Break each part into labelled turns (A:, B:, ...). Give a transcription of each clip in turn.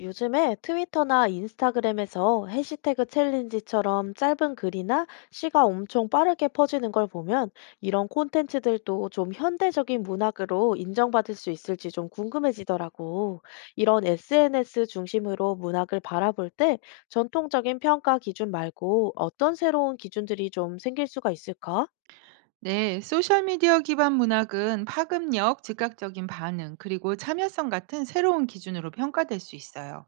A: 요즘에 트위터나 인스타그램에서 해시태그 챌린지처럼 짧은 글이나 시가 엄청 빠르게 퍼지는 걸 보면 이런 콘텐츠들도 좀 현대적인 문학으로 인정받을 수 있을지 좀 궁금해지더라고. 이런 SNS 중심으로 문학을 바라볼 때 전통적인 평가 기준 말고 어떤 새로운 기준들이 좀 생길 수가 있을까?
B: 네, 소셜미디어 기반 문학은 파급력, 즉각적인 반응, 그리고 참여성 같은 새로운 기준으로 평가될 수 있어요.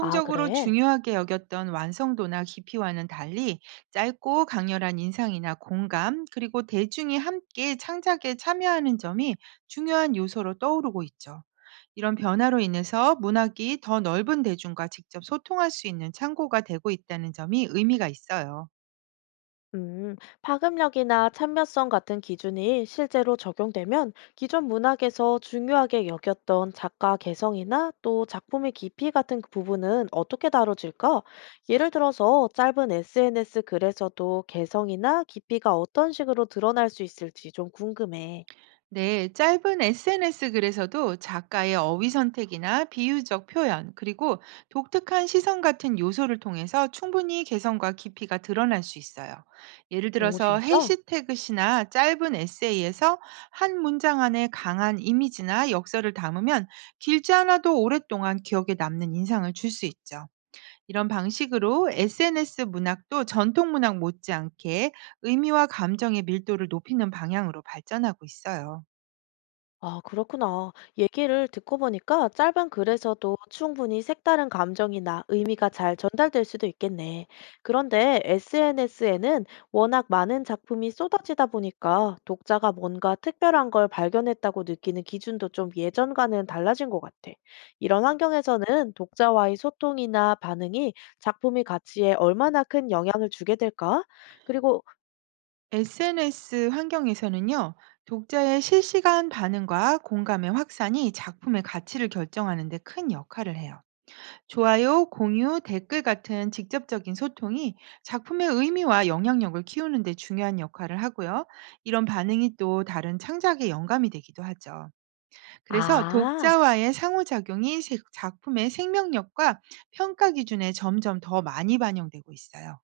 A: 아, 그래.
B: 중요하게 여겼던 완성도나 깊이와는 달리 짧고 강렬한 인상이나 공감, 그리고 대중이 함께 창작에 참여하는 점이 중요한 요소로 떠오르고 있죠. 이런 변화로 인해서 문학이 더 넓은 대중과 직접 소통할 수 있는 창고가 되고 있다는 점이 의미가 있어요.
A: 음, 파급력이나 참여성 같은 기준이 실제로 적용되면 기존 문학에서 중요하게 여겼던 작가 개성이나 또 작품의 깊이 같은 그 부분은 어떻게 다뤄질까? 예를 들어서 짧은 SNS 글에서도 개성이나 깊이가 어떤 식으로 드러날 수 있을지 좀 궁금해.
B: 네, 짧은 SNS 글에서도 작가의 어휘 선택이나 비유적 표현, 그리고 독특한 시선 같은 요소를 통해서 충분히 개성과 깊이가 드러날 수 있어요. 예를
A: 오,
B: 들어서
A: 진짜?
B: 해시태그 시나 짧은 에세이에서 한 문장 안에 강한 이미지나 역사를 담으면 길지 않아도 오랫동안 기억에 남는 인상을 줄 수 있죠. 이런 방식으로 SNS 문학도 전통 문학 못지않게 의미와 감정의 밀도를 높이는 방향으로 발전하고 있어요.
A: 아, 그렇구나. 얘기를 듣고 보니까 짧은 글에서도 충분히 색다른 감정이나 의미가 잘 전달될 수도 있겠네. 그런데 SNS에는 워낙 많은 작품이 쏟아지다 보니까 독자가 뭔가 특별한 걸 발견했다고 느끼는 기준도 좀 예전과는 달라진 것 같아. 이런 환경에서는 독자와의 소통이나 반응이 작품의 가치에 얼마나 큰 영향을 주게 될까? 그리고,
B: SNS 환경에서는요, 독자의 실시간 반응과 공감의 확산이 작품의 가치를 결정하는 데 큰 역할을 해요. 좋아요, 공유, 댓글 같은 직접적인 소통이 작품의 의미와 영향력을 키우는 데 중요한 역할을 하고요. 이런 반응이 또 다른 창작의 영감이 되기도 하죠. 그래서
A: 아,
B: 독자와의 상호작용이 작품의 생명력과 평가 기준에 점점 더 많이 반영되고 있어요.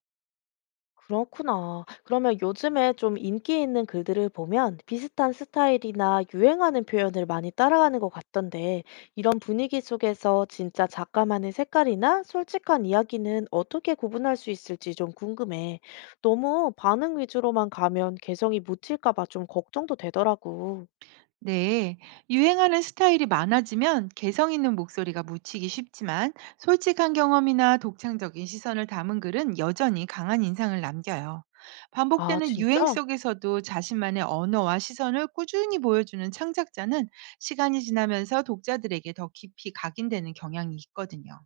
A: 그렇구나. 그러면 요즘에 좀 인기 있는 글들을 보면 비슷한 스타일이나 유행하는 표현을 많이 따라가는 것 같던데, 이런 분위기 속에서 진짜 작가만의 색깔이나 솔직한 이야기는 어떻게 구분할 수 있을지 좀 궁금해. 너무 반응 위주로만 가면 개성이 묻힐까 봐 좀 걱정도 되더라고.
B: 네, 유행하는 스타일이 많아지면 개성 있는 목소리가 묻히기 쉽지만 솔직한 경험이나 독창적인 시선을 담은 글은 여전히 강한 인상을 남겨요.
A: 아,
B: 반복되는 유행
A: 진짜?
B: 속에서도 자신만의 언어와 시선을 꾸준히 보여주는 창작자는 시간이 지나면서 독자들에게 더 깊이 각인되는 경향이 있거든요.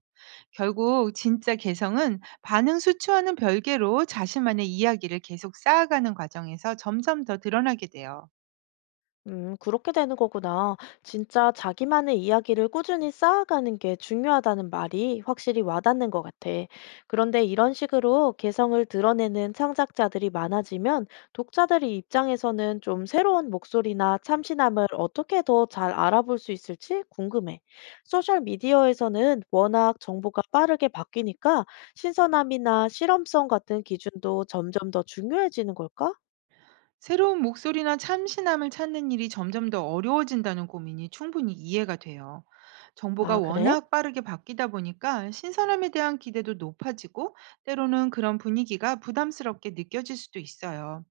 B: 결국 진짜 개성은 반응 수치와는 별개로 자신만의 이야기를 계속 쌓아가는 과정에서 점점 더 드러나게 돼요.
A: 그렇게 되는 거구나. 진짜 자기만의 이야기를 꾸준히 쌓아가는 게 중요하다는 말이 확실히 와닿는 것 같아. 그런데 이런 식으로 개성을 드러내는 창작자들이 많아지면 독자들의 입장에서는 좀 새로운 목소리나 참신함을 어떻게 더 잘 알아볼 수 있을지 궁금해. 소셜 미디어에서는 워낙 정보가 빠르게 바뀌니까 신선함이나 실험성 같은 기준도 점점 더 중요해지는 걸까?
B: 새로운 목소리나 참신함을 찾는 일이 점점 더 어려워진다는 고민이 충분히 이해가 돼요. 정보가
A: 아, 그래?
B: 워낙 빠르게 바뀌다 보니까 신선함에 대한 기대도 높아지고 때로는 그런 분위기가 부담스럽게 느껴질 수도 있어요.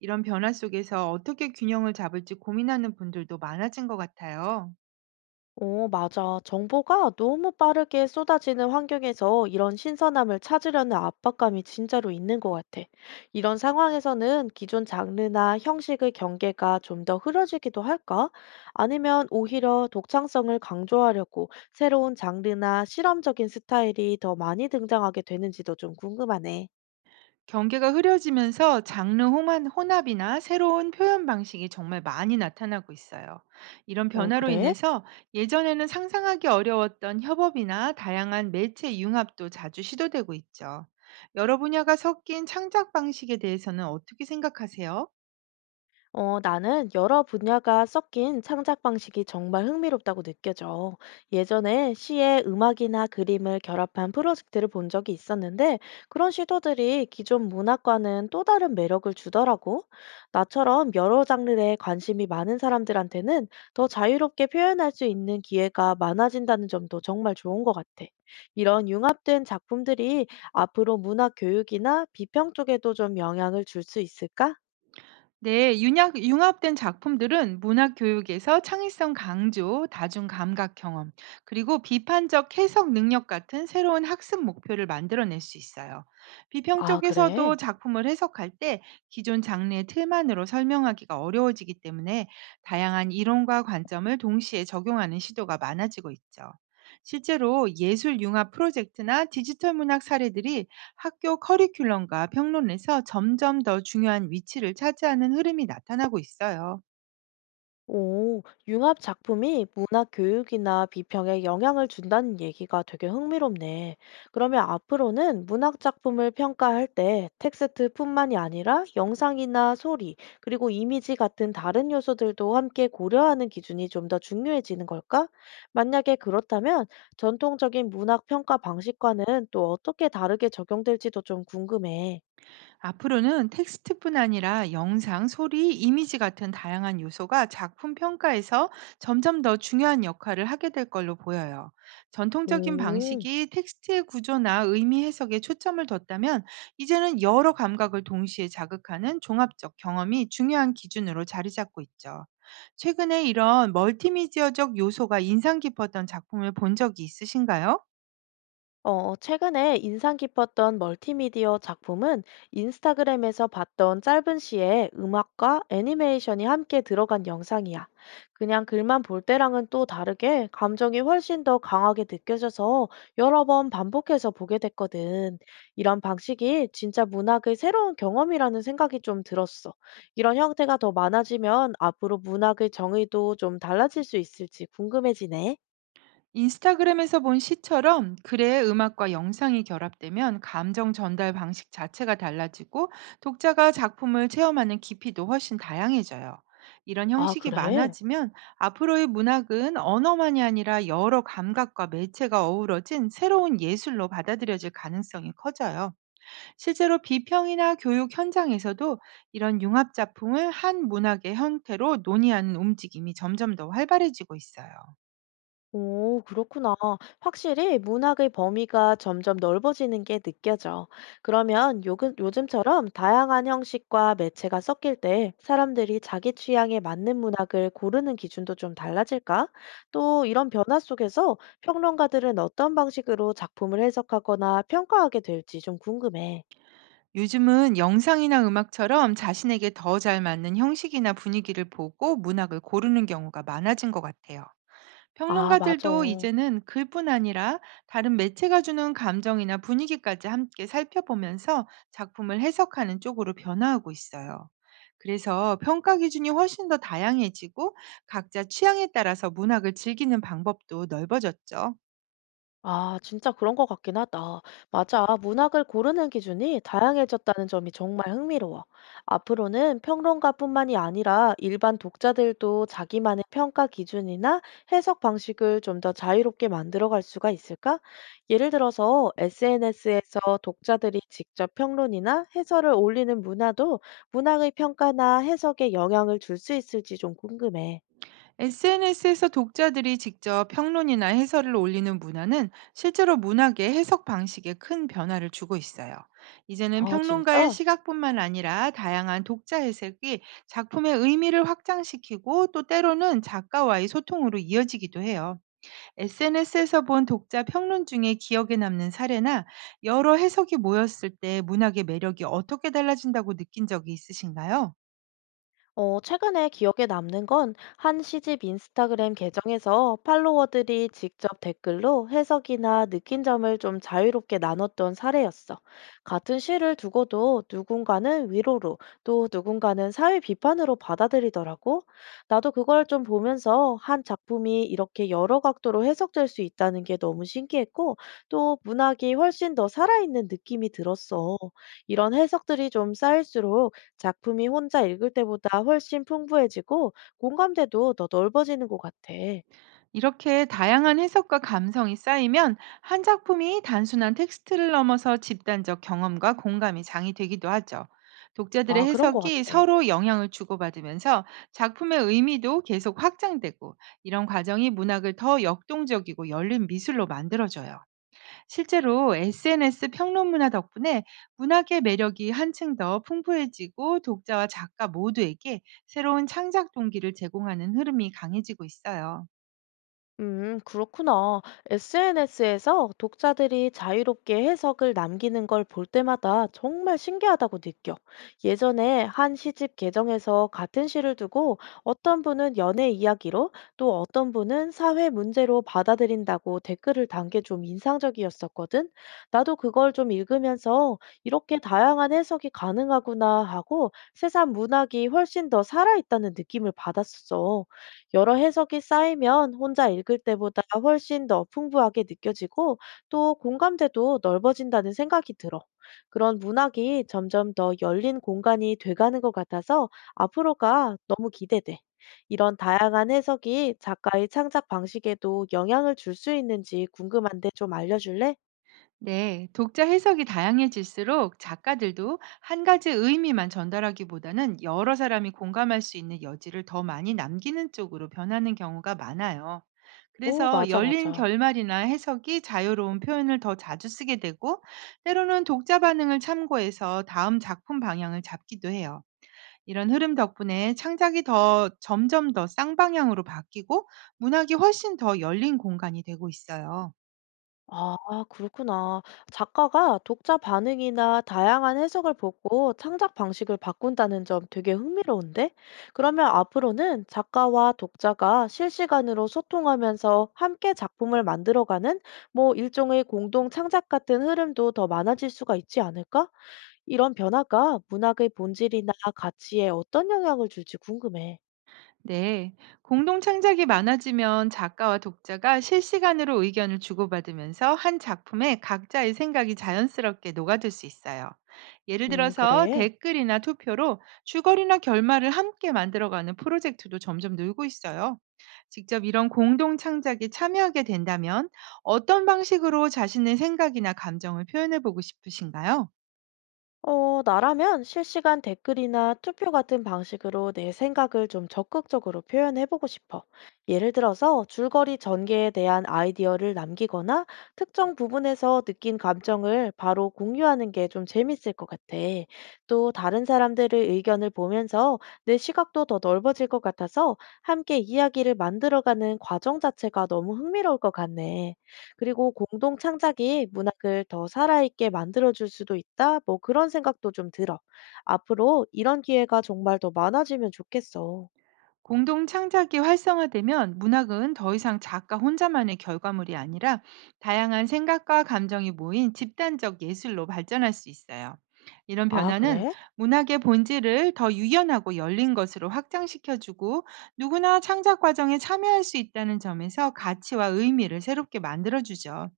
B: 이런 변화 속에서 어떻게 균형을 잡을지 고민하는 분들도 많아진 것 같아요.
A: 오, 맞아. 정보가 너무 빠르게 쏟아지는 환경에서 이런 신선함을 찾으려는 압박감이 진짜로 있는 것 같아. 이런 상황에서는 기존 장르나 형식의 경계가 좀 더 흐려지기도 할까? 아니면 오히려 독창성을 강조하려고 새로운 장르나 실험적인 스타일이 더 많이 등장하게 되는지도 좀 궁금하네.
B: 경계가 흐려지면서 장르 혼합이나 새로운 표현 방식이 정말 많이 나타나고 있어요. 이런
A: 오,
B: 변화로
A: 그래?
B: 인해서 예전에는 상상하기 어려웠던 협업이나 다양한 매체 융합도 자주 시도되고 있죠. 여러 분야가 섞인 창작 방식에 대해서는 어떻게 생각하세요?
A: 어, 나는 여러 분야가 섞인 창작 방식이 정말 흥미롭다고 느껴져. 예전에 시에 음악이나 그림을 결합한 프로젝트를 본 적이 있었는데, 그런 시도들이 기존 문학과는 또 다른 매력을 주더라고. 나처럼 여러 장르에 관심이 많은 사람들한테는 더 자유롭게 표현할 수 있는 기회가 많아진다는 점도 정말 좋은 것 같아. 이런 융합된 작품들이 앞으로 문학 교육이나 비평 쪽에도 좀 영향을 줄 수 있을까?
B: 네, 융합된 작품들은 문학 교육에서 창의성 강조, 다중 감각 경험, 그리고 비판적 해석 능력 같은 새로운 학습 목표를 만들어낼 수 있어요. 비평
A: 아,
B: 쪽에서도
A: 그래.
B: 작품을 해석할 때 기존 장르의 틀만으로 설명하기가 어려워지기 때문에 다양한 이론과 관점을 동시에 적용하는 시도가 많아지고 있죠. 실제로 예술 융합 프로젝트나 디지털 문학 사례들이 학교 커리큘럼과 평론에서 점점 더 중요한 위치를 차지하는 흐름이 나타나고 있어요.
A: 오, 융합 작품이 문학 교육이나 비평에 영향을 준다는 얘기가 되게 흥미롭네. 그러면 앞으로는 문학 작품을 평가할 때 텍스트뿐만이 아니라 영상이나 소리, 그리고 이미지 같은 다른 요소들도 함께 고려하는 기준이 좀 더 중요해지는 걸까? 만약에 그렇다면 전통적인 문학 평가 방식과는 또 어떻게 다르게 적용될지도 좀 궁금해.
B: 앞으로는 텍스트뿐 아니라 영상, 소리, 이미지 같은 다양한 요소가 작품 평가에서 점점 더 중요한 역할을 하게 될 걸로 보여요. 전통적인
A: 오.
B: 방식이 텍스트의 구조나 의미 해석에 초점을 뒀다면 이제는 여러 감각을 동시에 자극하는 종합적 경험이 중요한 기준으로 자리 잡고 있죠. 최근에 이런 멀티미디어적 요소가 인상 깊었던 작품을 본 적이 있으신가요?
A: 어, 최근에 인상 깊었던 멀티미디어 작품은 인스타그램에서 봤던 짧은 시에 음악과 애니메이션이 함께 들어간 영상이야. 그냥 글만 볼 때랑은 또 다르게 감정이 훨씬 더 강하게 느껴져서 여러 번 반복해서 보게 됐거든. 이런 방식이 진짜 문학의 새로운 경험이라는 생각이 좀 들었어. 이런 형태가 더 많아지면 앞으로 문학의 정의도 좀 달라질 수 있을지 궁금해지네.
B: 인스타그램에서 본 시처럼 글에 음악과 영상이 결합되면 감정 전달 방식 자체가 달라지고 독자가 작품을 체험하는 깊이도 훨씬 다양해져요. 이런
A: 아,
B: 형식이
A: 그래?
B: 많아지면 앞으로의 문학은 언어만이 아니라 여러 감각과 매체가 어우러진 새로운 예술로 받아들여질 가능성이 커져요. 실제로 비평이나 교육 현장에서도 이런 융합 작품을 한 문학의 형태로 논의하는 움직임이 점점 더 활발해지고 있어요.
A: 오, 그렇구나. 확실히 문학의 범위가 점점 넓어지는 게 느껴져. 그러면 요즘처럼 다양한 형식과 매체가 섞일 때 사람들이 자기 취향에 맞는 문학을 고르는 기준도 좀 달라질까? 또 이런 변화 속에서 평론가들은 어떤 방식으로 작품을 해석하거나 평가하게 될지 좀 궁금해.
B: 요즘은 영상이나 음악처럼 자신에게 더 잘 맞는 형식이나 분위기를 보고 문학을 고르는 경우가 많아진 것 같아요.
A: 아, 맞아.
B: 평론가들도 이제는 글뿐 아니라 다른 매체가 주는 감정이나 분위기까지 함께 살펴보면서 작품을 해석하는 쪽으로 변화하고 있어요. 그래서 평가 기준이 훨씬 더 다양해지고 각자 취향에 따라서 문학을 즐기는 방법도 넓어졌죠.
A: 아, 진짜 그런 것 같긴 하다. 맞아. 문학을 고르는 기준이 다양해졌다는 점이 정말 흥미로워. 앞으로는 평론가뿐만이 아니라 일반 독자들도 자기만의 평가 기준이나 해석 방식을 좀 더 자유롭게 만들어갈 수가 있을까? 예를 들어서 SNS에서 독자들이 직접 평론이나 해설을 올리는 문화도 문학의 평가나 해석에 영향을 줄 수 있을지 좀 궁금해.
B: SNS에서 독자들이 직접 평론이나 해설을 올리는 문화는 실제로 문학의 해석 방식에 큰 변화를 주고 있어요. 이제는
A: 아,
B: 평론가의
A: 진짜?
B: 시각뿐만 아니라 다양한 독자 해석이 작품의 의미를 확장시키고 또 때로는 작가와의 소통으로 이어지기도 해요. SNS에서 본 독자 평론 중에 기억에 남는 사례나 여러 해석이 모였을 때 문학의 매력이 어떻게 달라진다고 느낀 적이 있으신가요?
A: 어, 최근에 기억에 남는 건 한 시집 인스타그램 계정에서 팔로워들이 직접 댓글로 해석이나 느낀 점을 좀 자유롭게 나눴던 사례였어. 같은 시를 두고도 누군가는 위로로, 또 누군가는 사회 비판으로 받아들이더라고. 나도 그걸 좀 보면서 한 작품이 이렇게 여러 각도로 해석될 수 있다는 게 너무 신기했고, 또 문학이 훨씬 더 살아있는 느낌이 들었어. 이런 해석들이 좀 쌓일수록 작품이 혼자 읽을 때보다 훨씬 풍부해지고 공감대도 더 넓어지는 것 같아.
B: 이렇게 다양한 해석과 감성이 쌓이면 한 작품이 단순한 텍스트를 넘어서 집단적 경험과 공감이 장이 되기도 하죠. 독자들의
A: 아, 그런 것
B: 해석이
A: 같아.
B: 서로 영향을 주고받으면서 작품의 의미도 계속 확장되고, 이런 과정이 문학을 더 역동적이고 열린 미술로 만들어줘요. 실제로 SNS 평론 문화 덕분에 문학의 매력이 한층 더 풍부해지고 독자와 작가 모두에게 새로운 창작 동기를 제공하는 흐름이 강해지고 있어요.
A: 그렇구나. SNS에서 독자들이 자유롭게 해석을 남기는 걸 볼 때마다 정말 신기하다고 느껴. 예전에 한 시집 개정에서 같은 시를 두고 어떤 분은 연애 이야기로 또 어떤 분은 사회 문제로 받아들인다고 댓글을 단 게 좀 인상적이었었거든. 나도 그걸 좀 읽으면서 이렇게 다양한 해석이 가능하구나 하고 세상 문학이 훨씬 더 살아있다는 느낌을 받았었어. 여러 해석이 쌓이면 혼자 읽을 때보다 훨씬 더 풍부하게 느껴지고 또 공감대도 넓어진다는 생각이 들어. 그런 문학이 점점 더 열린 공간이 돼가는 것 같아서 앞으로가 너무 기대돼. 이런 다양한 해석이 작가의 창작 방식에도 영향을 줄 수 있는지 궁금한데 좀 알려줄래?
B: 네, 독자 해석이 다양해질수록 작가들도 한 가지 의미만 전달하기보다는 여러 사람이 공감할 수 있는 여지를 더 많이 남기는 쪽으로 변하는 경우가 많아요.
A: 오,
B: 그래서
A: 맞아,
B: 열린
A: 맞아.
B: 결말이나 해석이 자유로운 표현을 더 자주 쓰게 되고, 때로는 독자 반응을 참고해서 다음 작품 방향을 잡기도 해요. 이런 흐름 덕분에 창작이 더 점점 더 쌍방향으로 바뀌고, 문학이 훨씬 더 열린 공간이 되고 있어요.
A: 아, 그렇구나. 작가가 독자 반응이나 다양한 해석을 보고 창작 방식을 바꾼다는 점 되게 흥미로운데? 그러면 앞으로는 작가와 독자가 실시간으로 소통하면서 함께 작품을 만들어가는 뭐 일종의 공동 창작 같은 흐름도 더 많아질 수가 있지 않을까? 이런 변화가 문학의 본질이나 가치에 어떤 영향을 줄지 궁금해.
B: 네, 공동 창작이 많아지면 작가와 독자가 실시간으로 의견을 주고받으면서 한 작품에 각자의 생각이 자연스럽게 녹아들 수 있어요. 예를 들어서
A: 그래.
B: 댓글이나 투표로 주거리나 결말을 함께 만들어가는 프로젝트도 점점 늘고 있어요. 직접 이런 공동 창작에 참여하게 된다면 어떤 방식으로 자신의 생각이나 감정을 표현해 보고 싶으신가요?
A: 어, 나라면 실시간 댓글이나 투표 같은 방식으로 내 생각을 좀 적극적으로 표현해보고 싶어. 예를 들어서 줄거리 전개에 대한 아이디어를 남기거나 특정 부분에서 느낀 감정을 바로 공유하는 게 좀 재밌을 것 같아. 또 다른 사람들의 의견을 보면서 내 시각도 더 넓어질 것 같아서 함께 이야기를 만들어가는 과정 자체가 너무 흥미로울 것 같네. 그리고 공동 창작이 문학을 더 살아있게 만들어줄 수도 있다? 뭐 그런 생각도 좀 들어. 앞으로 이런 기회가 정말 더 많아지면 좋겠어.
B: 공동 창작이 활성화되면 문학은 더 이상 작가 혼자만의 결과물이 아니라 다양한 생각과 감정이 모인 집단적 예술로 발전할 수 있어요. 이런
A: 아,
B: 변화는
A: 그래?
B: 문학의 본질을 더 유연하고 열린 것으로 확장시켜주고 누구나 창작 과정에 참여할 수 있다는 점에서 가치와 의미를 새롭게 만들어주죠.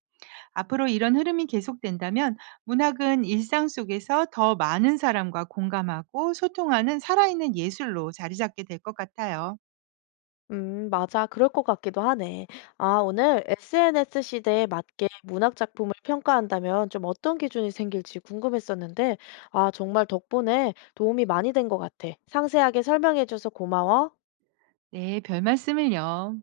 B: 앞으로 이런 흐름이 계속된다면 문학은 일상 속에서 더 많은 사람과 공감하고 소통하는 살아있는 예술로 자리 잡게 될 것 같아요.
A: 맞아. 그럴 것 같기도 하네. 아, 오늘 SNS 시대에 맞게 문학 작품을 평가한다면 좀 어떤 기준이 생길지 궁금했었는데, 아, 정말 덕분에 도움이 많이 된 것 같아. 상세하게 설명해줘서 고마워.
B: 네, 별 말씀을요.